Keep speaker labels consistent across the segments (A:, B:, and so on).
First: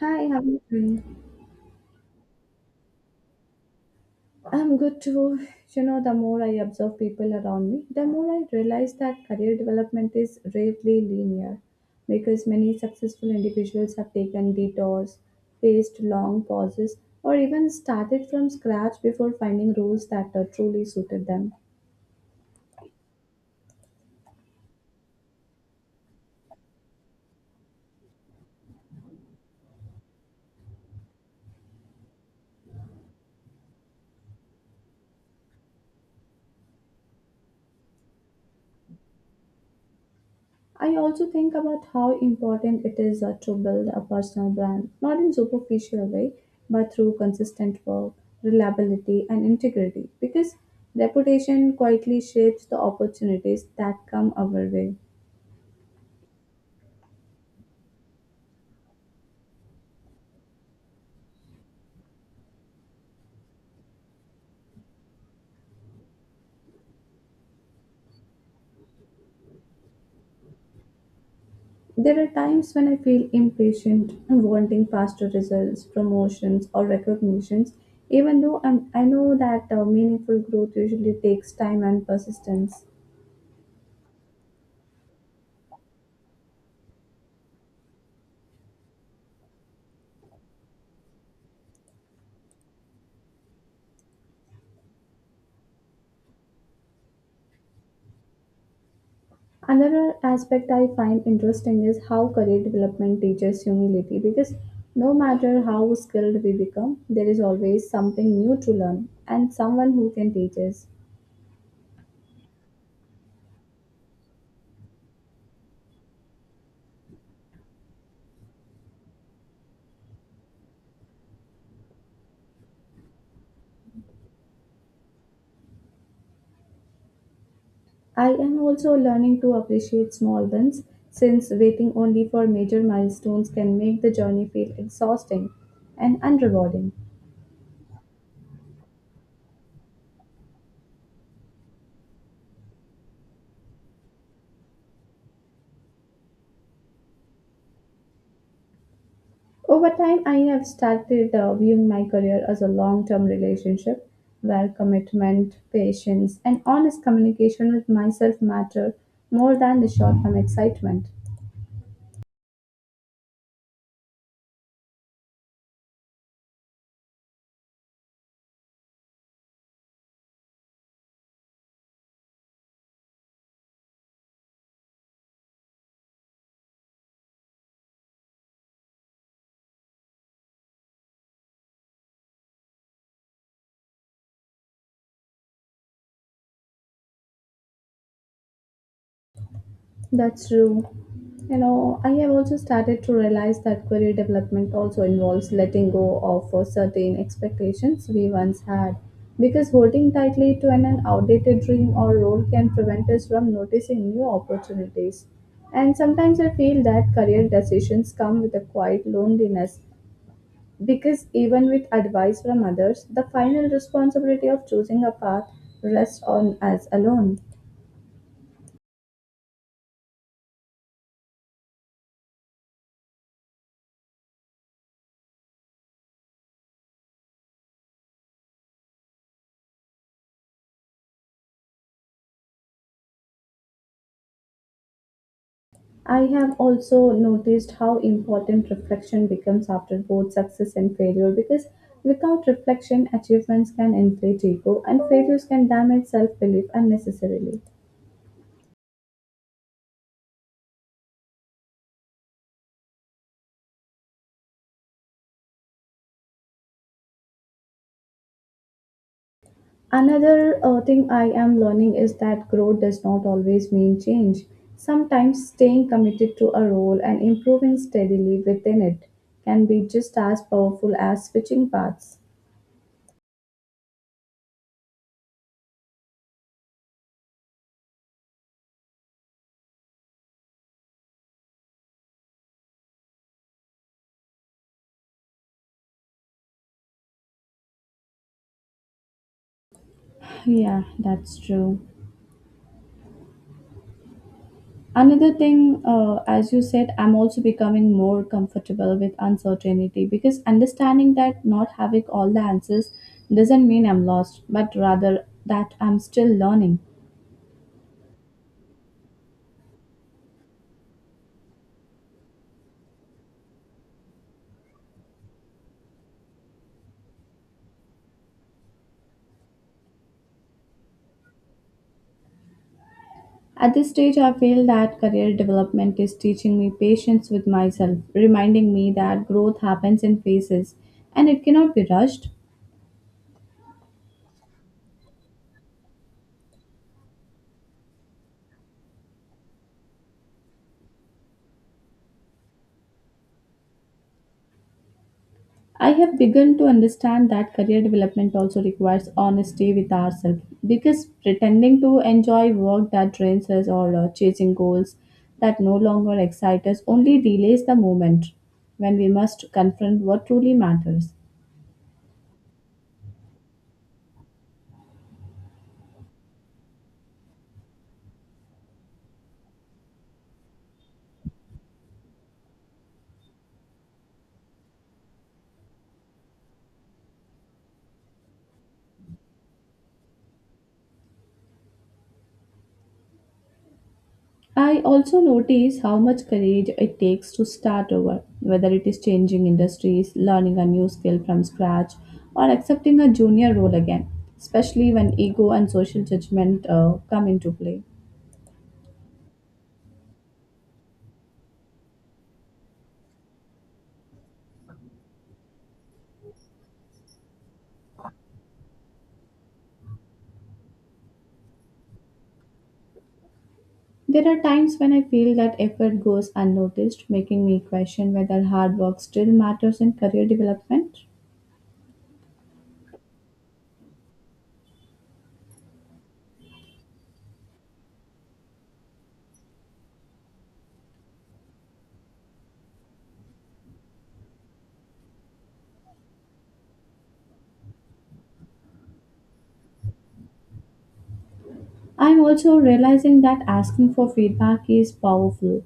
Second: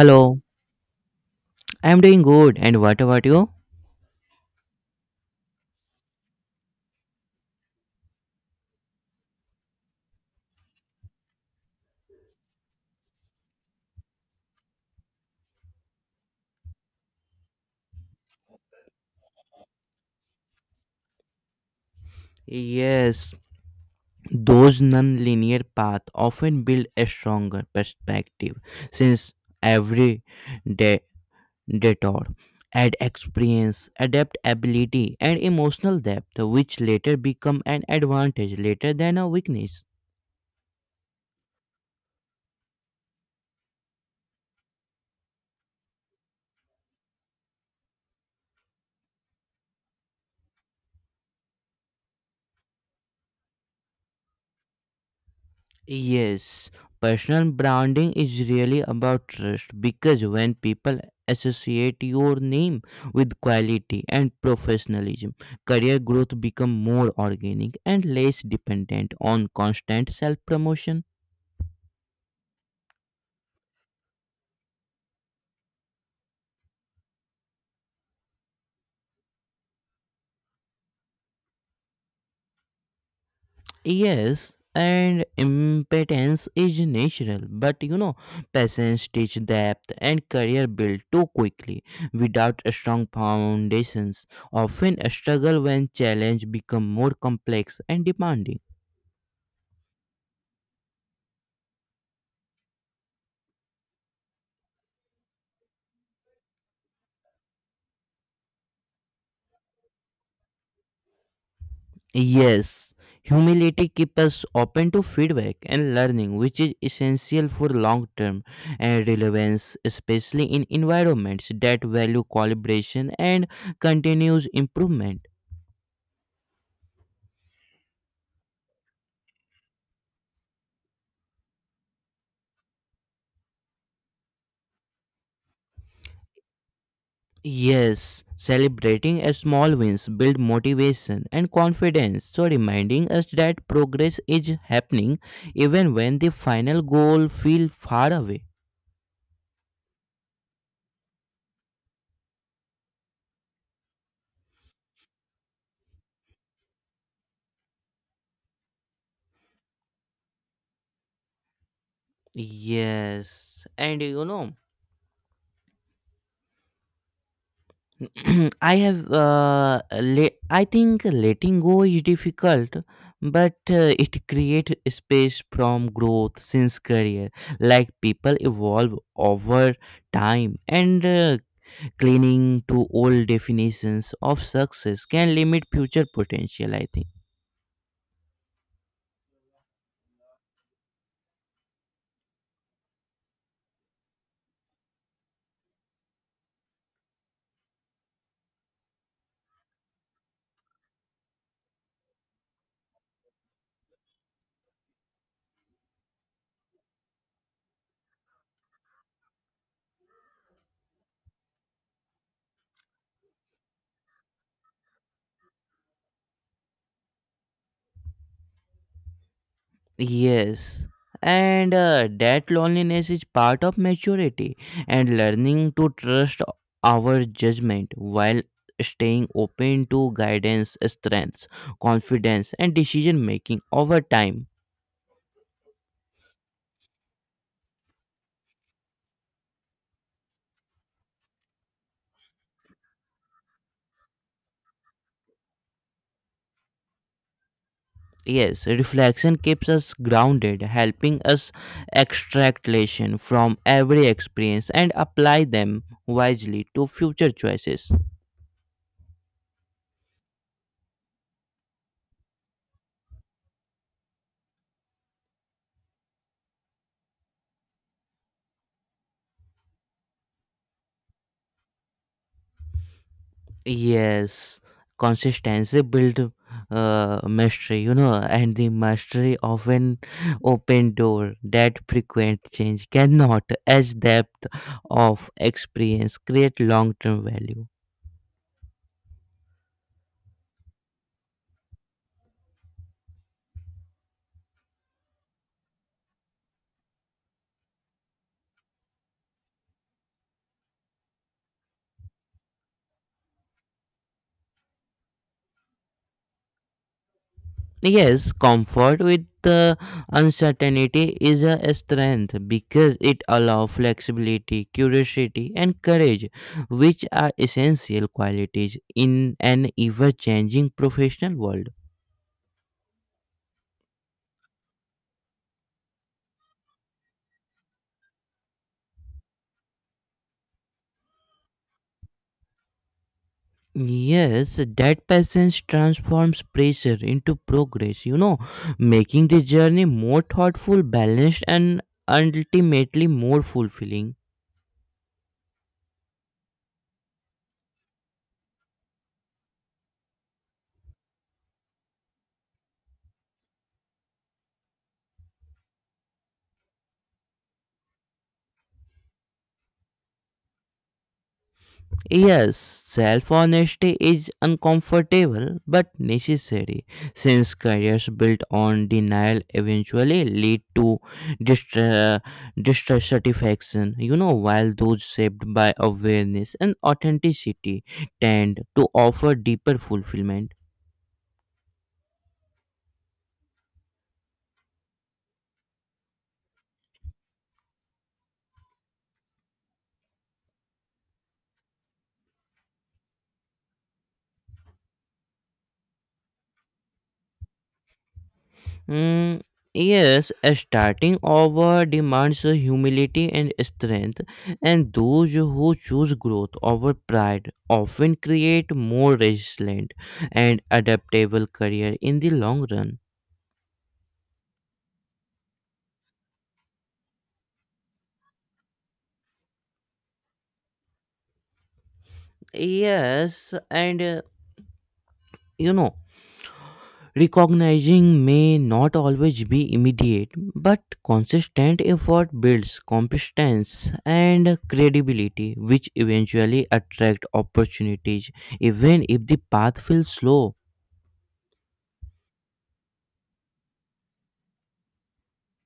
A: Hi, how are you doing?
B: I'm doing good. And what about you?
A: I'm good too. You know, the more I observe people around me, the more I realize that career development is rarely linear because many successful individuals have taken detours, faced long pauses, or even started from scratch before finding roles that truly suited them.
B: Yes, those non-linear paths often build a stronger perspective since every de- detour add experience, adaptability, and emotional depth, which later become an advantage later than a weakness.
A: I also think about how important it is to build a personal brand, not in superficial way, but through consistent work, reliability, and integrity, because reputation quietly shapes the opportunities that come our way.
B: Yes, personal branding is really about trust because when people associate your name with quality and professionalism, career growth become more organic and less dependent on constant self-promotion.
A: There are times when I feel impatient and wanting faster results, promotions, or recognitions, even though I know that meaningful growth usually takes time and persistence.
B: Yes, and impotence is natural, but you know, patience teach depth and career build too quickly without strong foundations. Often struggle when challenge become more complex and demanding.
A: Another aspect I find interesting is how career development teaches humility because no matter how skilled we become, there is always something new to learn and someone who can teach us.
B: Yes, humility keeps us open to feedback and learning, which is essential for long term and relevance, especially in environments that value collaboration and continuous improvement.
A: I am also learning to appreciate small wins since waiting only for major milestones can make the journey feel exhausting and unrewarding.
B: Yes, celebrating a small wins build motivation and confidence, so reminding us that progress is happening even when the final goal feel far away.
A: Over time, I have started viewing my career as a long term relationship where commitment, patience, and honest communication with myself matter more than the short term excitement.
B: Yes, and you know, I have I think letting go is difficult, but it creates space from growth since career. Like people evolve over time, and clinging to old definitions of success can limit future potential, I think.
A: That's true. You know, I have also started to realize that career development also involves letting go of certain expectations we once had. Because holding tightly to an outdated dream or role can prevent us from noticing new opportunities. And sometimes I feel that career decisions come with a quiet loneliness because even with advice from others, the final responsibility of choosing a path rests on us alone.
B: Yes, and that loneliness is part of maturity and learning to trust our judgment while staying open to guidance strengths confidence and decision making over time.
A: I have also noticed how important reflection becomes after both success and failure because without reflection, achievements can inflate ego and failures can damage self belief unnecessarily.
B: Yes, reflection keeps us grounded, helping us extract lessons from every experience and apply them wisely to future choices.
A: Another thing I am learning is that growth does not always mean change. Sometimes staying committed to a role and improving steadily within it can be just as powerful as switching paths.
B: Yes, consistency build mastery, you know, and the mastery of an open door that frequent change cannot, as depth of experience, create long-term value.
A: Yeah, that's true. Another thing, as you said, I'm also becoming more comfortable with uncertainty because understanding that not having all the answers doesn't mean I'm lost, but rather that I'm still learning.
B: Yes, comfort with the uncertainty is a strength because it allows flexibility, curiosity, and courage, which are essential qualities in an ever-changing professional world.
A: At this stage, I feel that career development is teaching me patience with myself, reminding me that growth happens in phases and it cannot be rushed.
B: Yes, that patience transforms pressure into progress, you know, making the journey more thoughtful, balanced, and ultimately more fulfilling.
A: I have begun to understand that career development also requires honesty with ourselves because pretending to enjoy work that drains us or chasing goals that no longer excite us only delays the moment when we must confront what truly matters.
B: Yes, self honesty is uncomfortable but necessary, since careers built on denial eventually lead to distra- dissatisfaction, you know, while those shaped by awareness and authenticity tend to offer deeper fulfillment.
A: I also notice how much courage it takes to start over, whether it is changing industries, learning a new skill from scratch, or accepting a junior role again, especially when ego and social judgment come into play.
B: Mm, yes, a starting over demands humility and strength, and those who choose growth over pride often create more resilient and adaptable career in the long run.
A: There are times when I feel that effort goes unnoticed, making me question whether hard work still matters in career development.
B: Yes, and you know, recognizing may not always be immediate, but consistent effort builds competence and credibility, which eventually attract opportunities, even if the path feels slow.
A: I'm also realizing that asking for feedback is powerful,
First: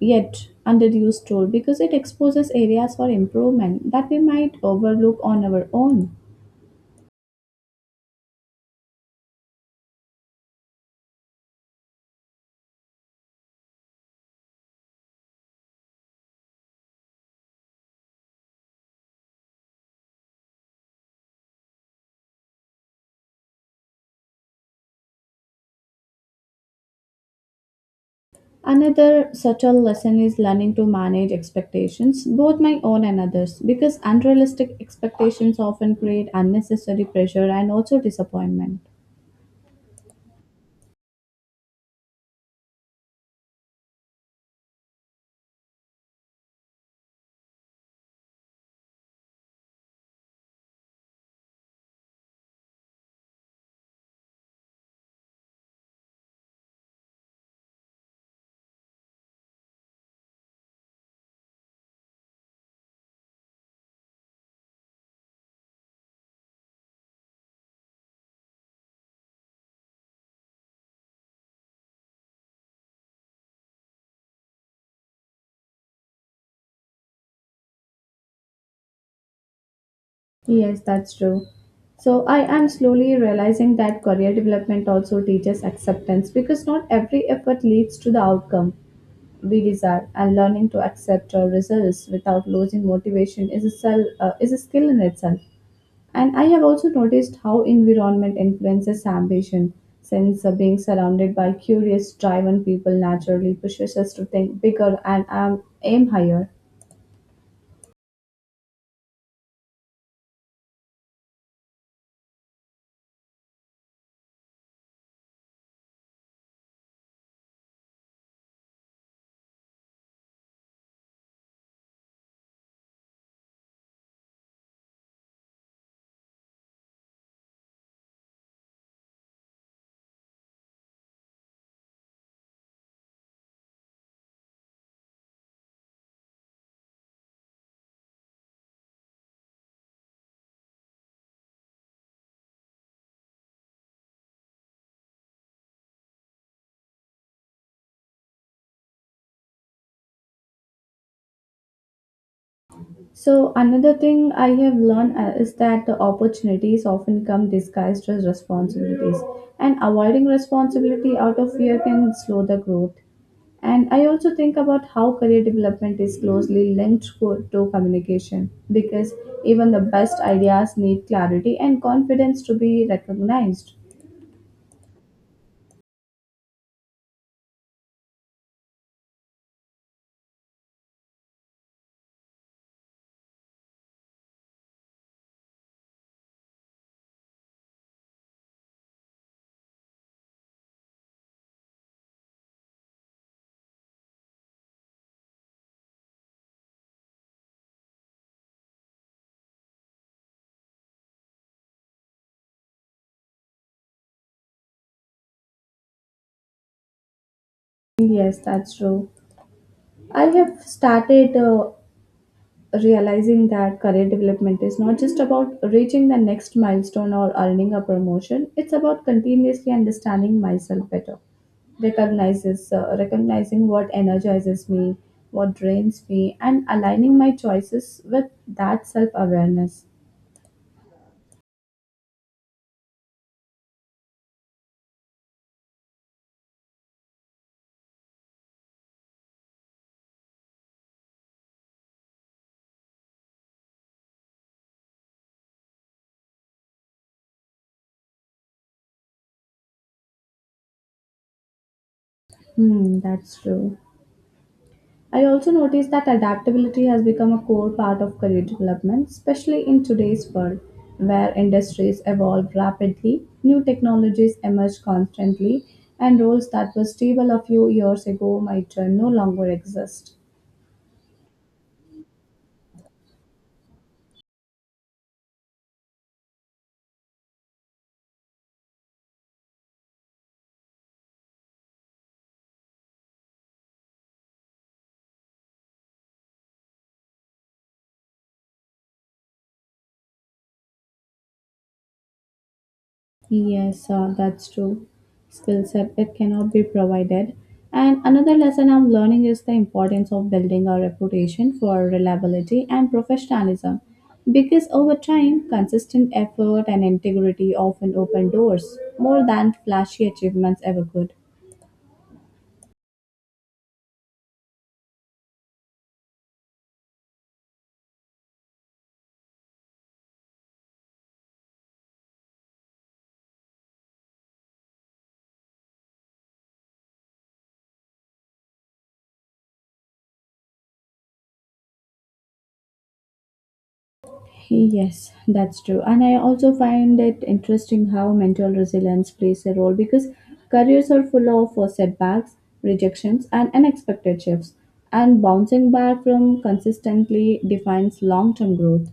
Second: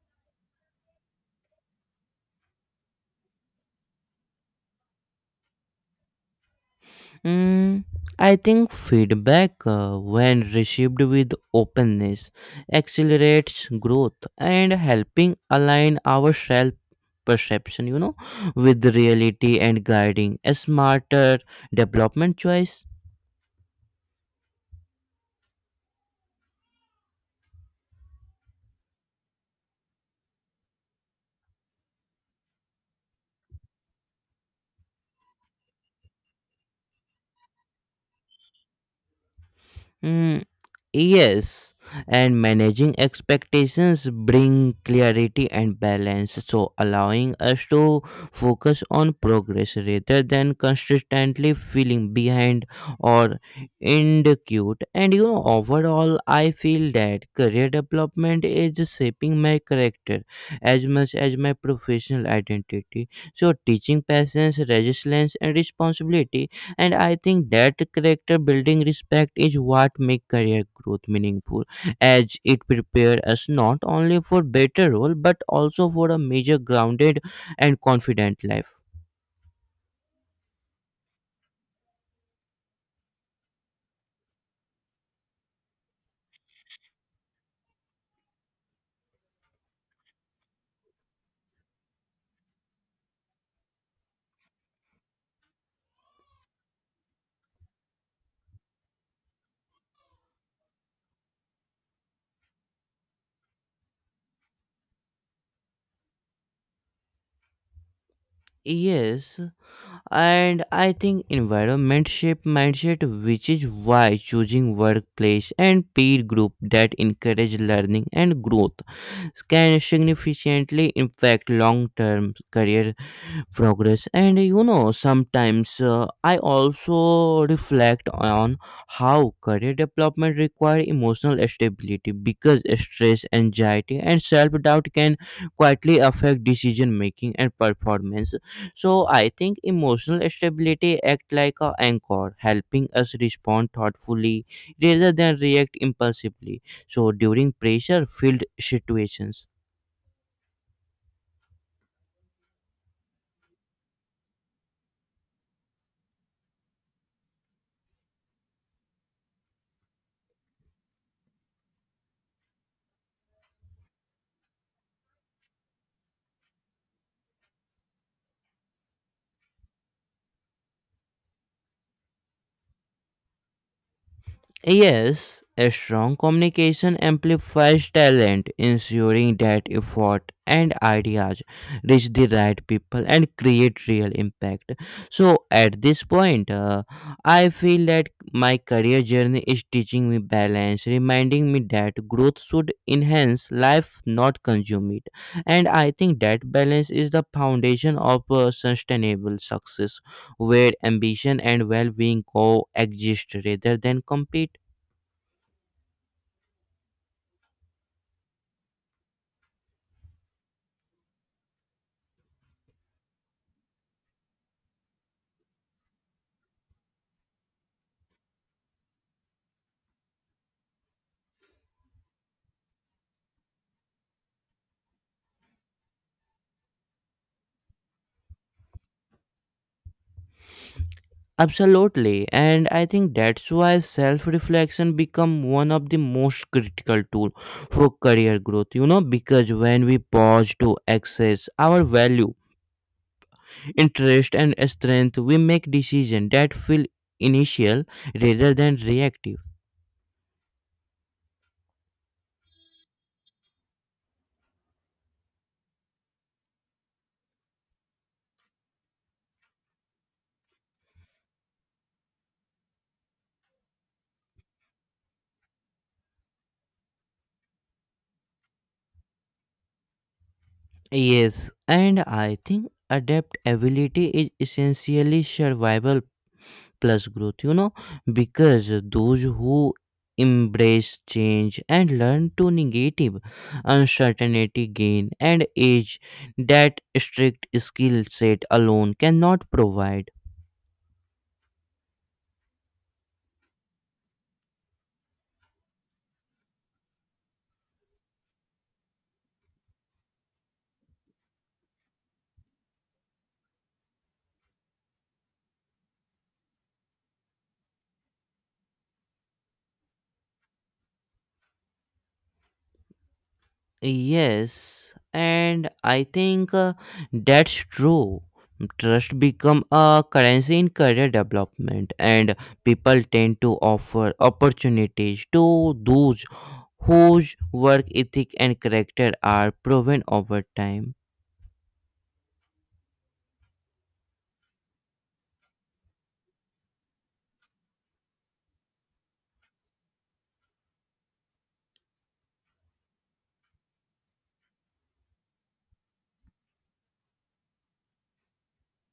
A: yet underused tool because it exposes areas for improvement that we might overlook on our own.
B: Mm, I think feedback, when received with openness, accelerates growth and helping align our self perception, you know, with reality and guiding a smarter development choice.
A: Another subtle lesson is learning to manage expectations, both my own and others, because unrealistic expectations often create unnecessary pressure and also disappointment.
B: Mm, yes, and managing expectations bring clarity and balance, so allowing us to focus on progress rather than constantly feeling behind or inadequate. And you know, overall, I feel that career development is shaping my character as much as my professional identity. So, teaching patience, resilience, and responsibility, and I think that character building respect is what make career growth meaningful as it prepares us not only for better role but also for a major grounded and confident life.
A: Yes, that's true. So I am slowly realizing that career development also teaches acceptance because not every effort leads to the outcome we desire, and learning to accept our results without losing motivation is is a skill in itself. And I have also noticed how environment influences ambition, since being surrounded by curious, driven people naturally pushes us to think bigger and aim higher.
B: Yes, and I think environment shape mindset, which is why choosing workplace and peer group that encourage learning and growth can significantly impact long term career progress. And you know, sometimes I also reflect on how career development require emotional stability, because stress anxiety and self doubt can quietly affect decision making and performance. So I think emotional stability act like a anchor, helping us respond thoughtfully rather than react impulsively. So during pressure filled situations.
A: So another thing I have learned is that the opportunities often come disguised as responsibilities, and avoiding responsibility out of fear can slow the growth. And I also think about how career development is closely linked to communication because even the best ideas need clarity and confidence to be recognized.
B: Yes, a strong communication amplifies talent, ensuring that effort and ideas reach the right people and create real impact. So, at this point, I feel that my career journey is teaching me balance, reminding me that growth should enhance life, not consume it. And I think that balance is the foundation of sustainable success, where ambition and well being coexist rather than compete.
A: Yes, that's true. I have started realizing that career development is not just about reaching the next milestone or earning a promotion. It's about continuously understanding myself better, recognizes recognizing what energizes me, what drains me, and aligning my choices with that self awareness.
B: Absolutely, and I think that's why self-reflection become one of the most critical tool for career growth. You know, because when we pause to access our value, interest, and strength, we make decisions that feel initial rather than reactive.
A: Hmm, that's true. I also noticed that adaptability has become a core part of career development, especially in today's world where industries evolve rapidly, new technologies emerge constantly, and roles that were stable a few years ago might no longer exist.
B: Yes, and I think adaptability is essentially survival plus growth, you know, because those who embrace change and learn to negative uncertainty gain and age that strict skill set alone cannot provide.
A: Yes, that's true. Skill set it cannot be provided. And another lesson I'm learning is the importance of building a reputation for reliability and professionalism, because over time, consistent effort and integrity often open doors more than flashy achievements ever could.
B: Yes, and I think that's true. Trust become a currency in career development, and people tend to offer opportunities to those whose work ethic and character are proven over time.
A: Yes, that's true. And I also find it interesting how mental resilience plays a role because careers are full of setbacks, rejections, and unexpected shifts. And bouncing back from consistently defines long term growth.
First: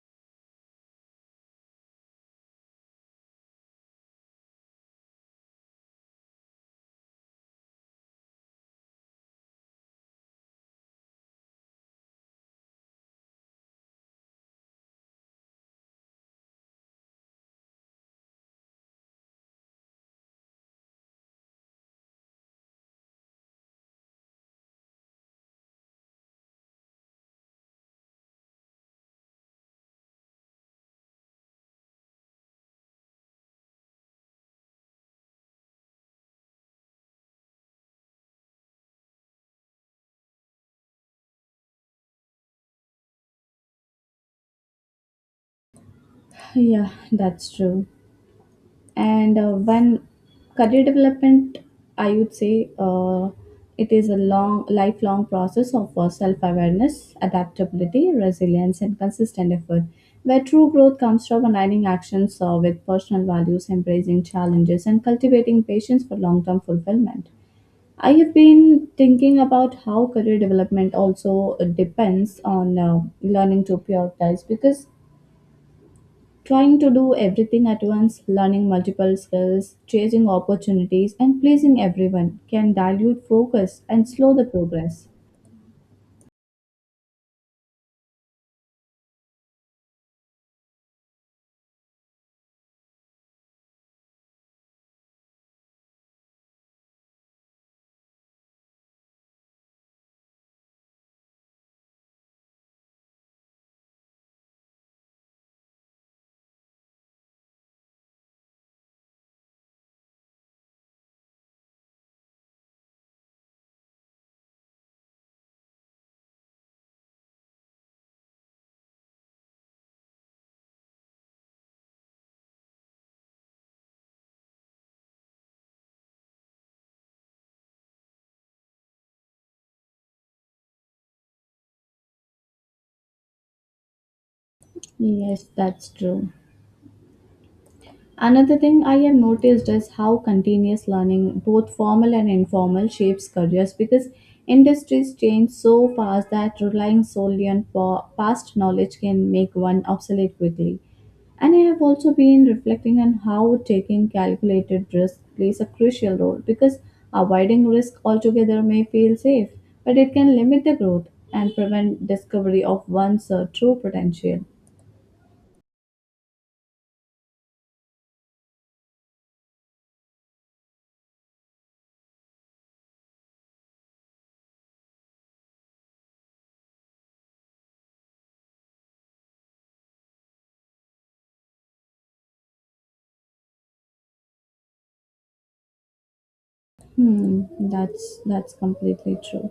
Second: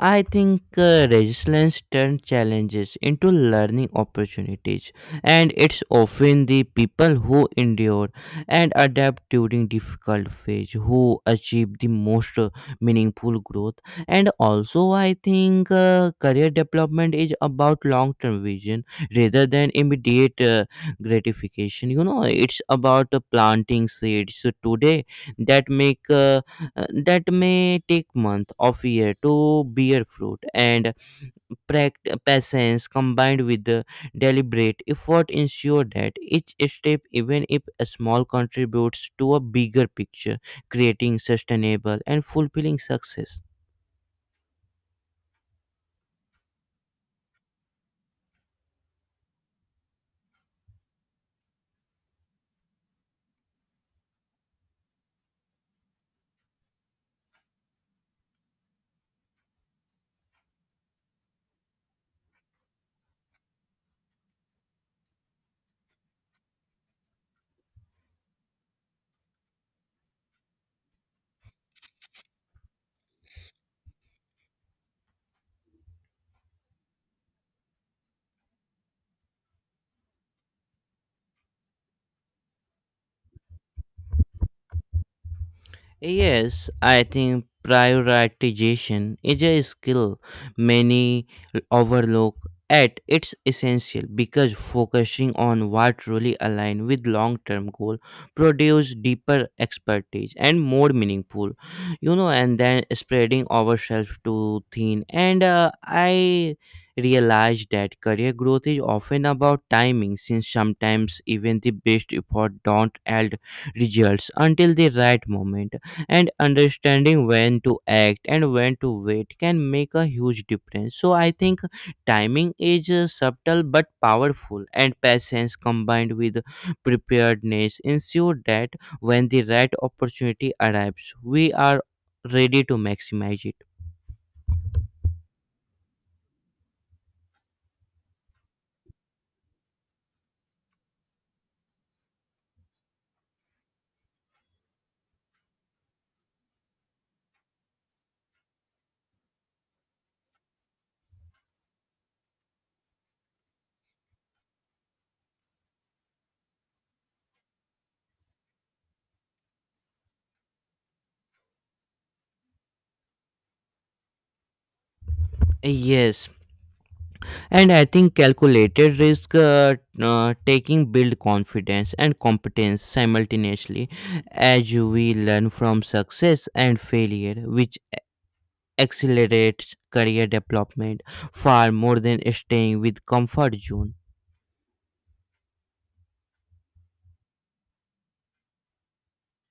B: I think resilience turns challenges into learning opportunities, and it's often the people who endure and adapt during difficult phase who achieve the most meaningful growth. And also, I think career development is about long-term vision rather than immediate gratification. You know, it's about planting seeds today that make. That may take month of year to bear fruit, and patience combined with the deliberate effort ensure that each step, even if small, contributes to a bigger picture, creating sustainable and fulfilling success.
A: Yeah, that's true. And one career development, I would say it is a long, lifelong process of self awareness, adaptability, resilience, and consistent effort, where true growth comes from aligning actions with personal values, embracing challenges, and cultivating patience for long term fulfillment. I have been thinking about how career development also depends on learning to prioritize because trying to do everything at once, learning multiple skills, chasing opportunities, and pleasing everyone can dilute focus and slow the progress.
B: Yes, I think prioritization is a skill many overlook at its essential, because focusing on what truly align with long-term goal produce deeper expertise and more meaningful, you know, and then spreading ourselves too thin. And I realized that career growth is often about timing, since sometimes even the best effort don't yield results until the right moment, and understanding when to act and when to wait can make a huge difference. So I think timing is subtle but powerful, and patience combined with preparedness ensure that when the right opportunity arrives we are ready to maximize it.
A: Yes, that's true. Another thing I have noticed is how continuous learning, both formal and informal, shapes careers because industries change so fast that relying solely on past knowledge can make one obsolete quickly. And I have also been reflecting on how taking calculated risk plays a crucial role because avoiding risk altogether may feel safe, but it can limit the growth and prevent discovery of one's true potential.
B: Yes, and I think calculated risk taking build confidence and competence simultaneously as we learn from success and failure, which accelerates career development far more than staying with comfort zone.
A: Hmm, that's completely true.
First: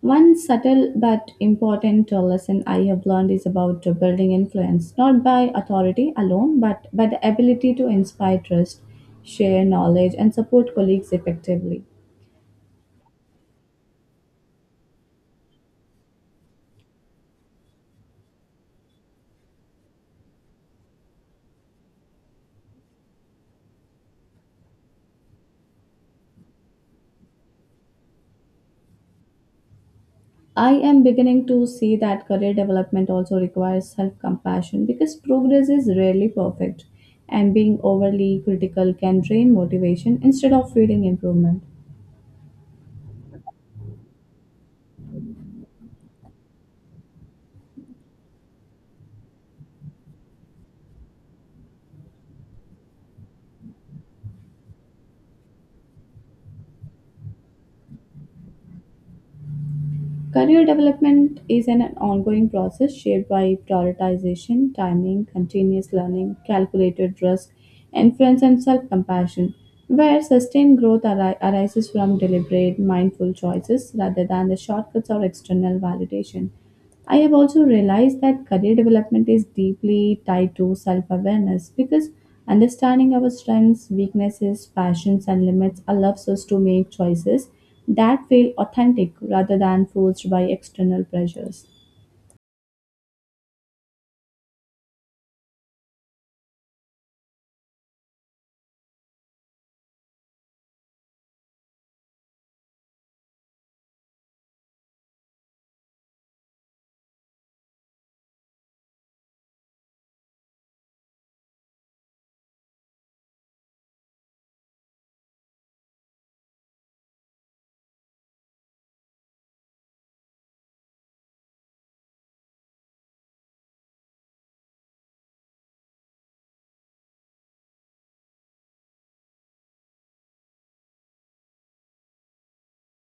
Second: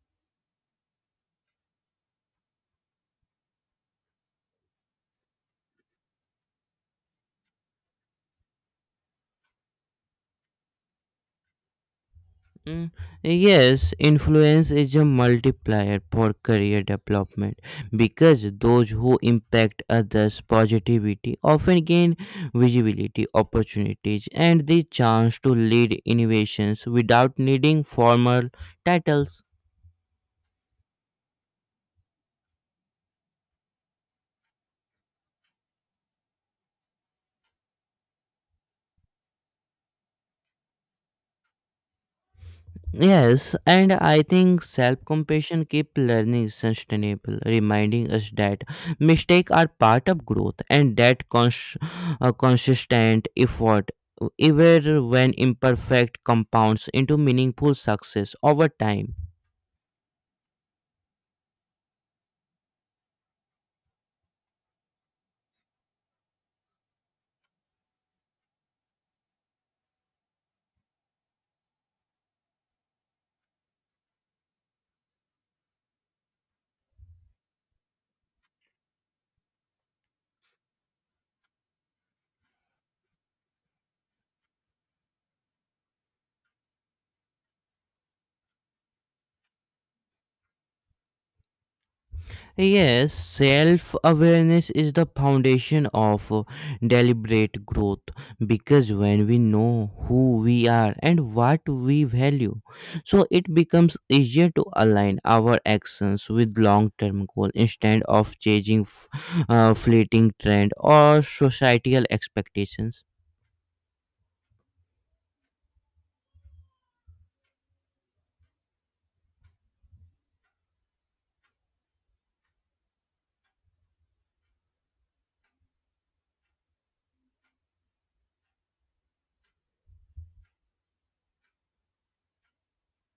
A: One subtle but important lesson I have learned is about building influence, not by authority alone, but by the ability to inspire trust, share knowledge, and support colleagues effectively.
B: Mm, yes, influence is a multiplier for career development, because those who impact others positivity often gain visibility, opportunities, and the chance to lead innovations without needing formal titles.
A: I am beginning to see that career development also requires self compassion because progress is rarely perfect, and being overly critical can drain motivation instead of feeding improvement.
B: Yes, and I think self compassion keep learning sustainable, reminding us that mistakes are part of growth, and that consistent effort, even when imperfect, compounds into meaningful success over time.
A: Career development is an ongoing process shaped by prioritization, timing, continuous learning, calculated risk, influence, and self compassion, where sustained growth arises from deliberate, mindful choices rather than the shortcuts or external validation. I have also realized that career development is deeply tied to self awareness because understanding our strengths, weaknesses, passions, and limits allows us to make choices that feel authentic rather than forced by external pressures.
B: Yes, self awareness is the foundation of deliberate growth, because when we know who we are and what we value, so it becomes easier to align our actions with long term goals instead of chasing fleeting trend or societal expectations.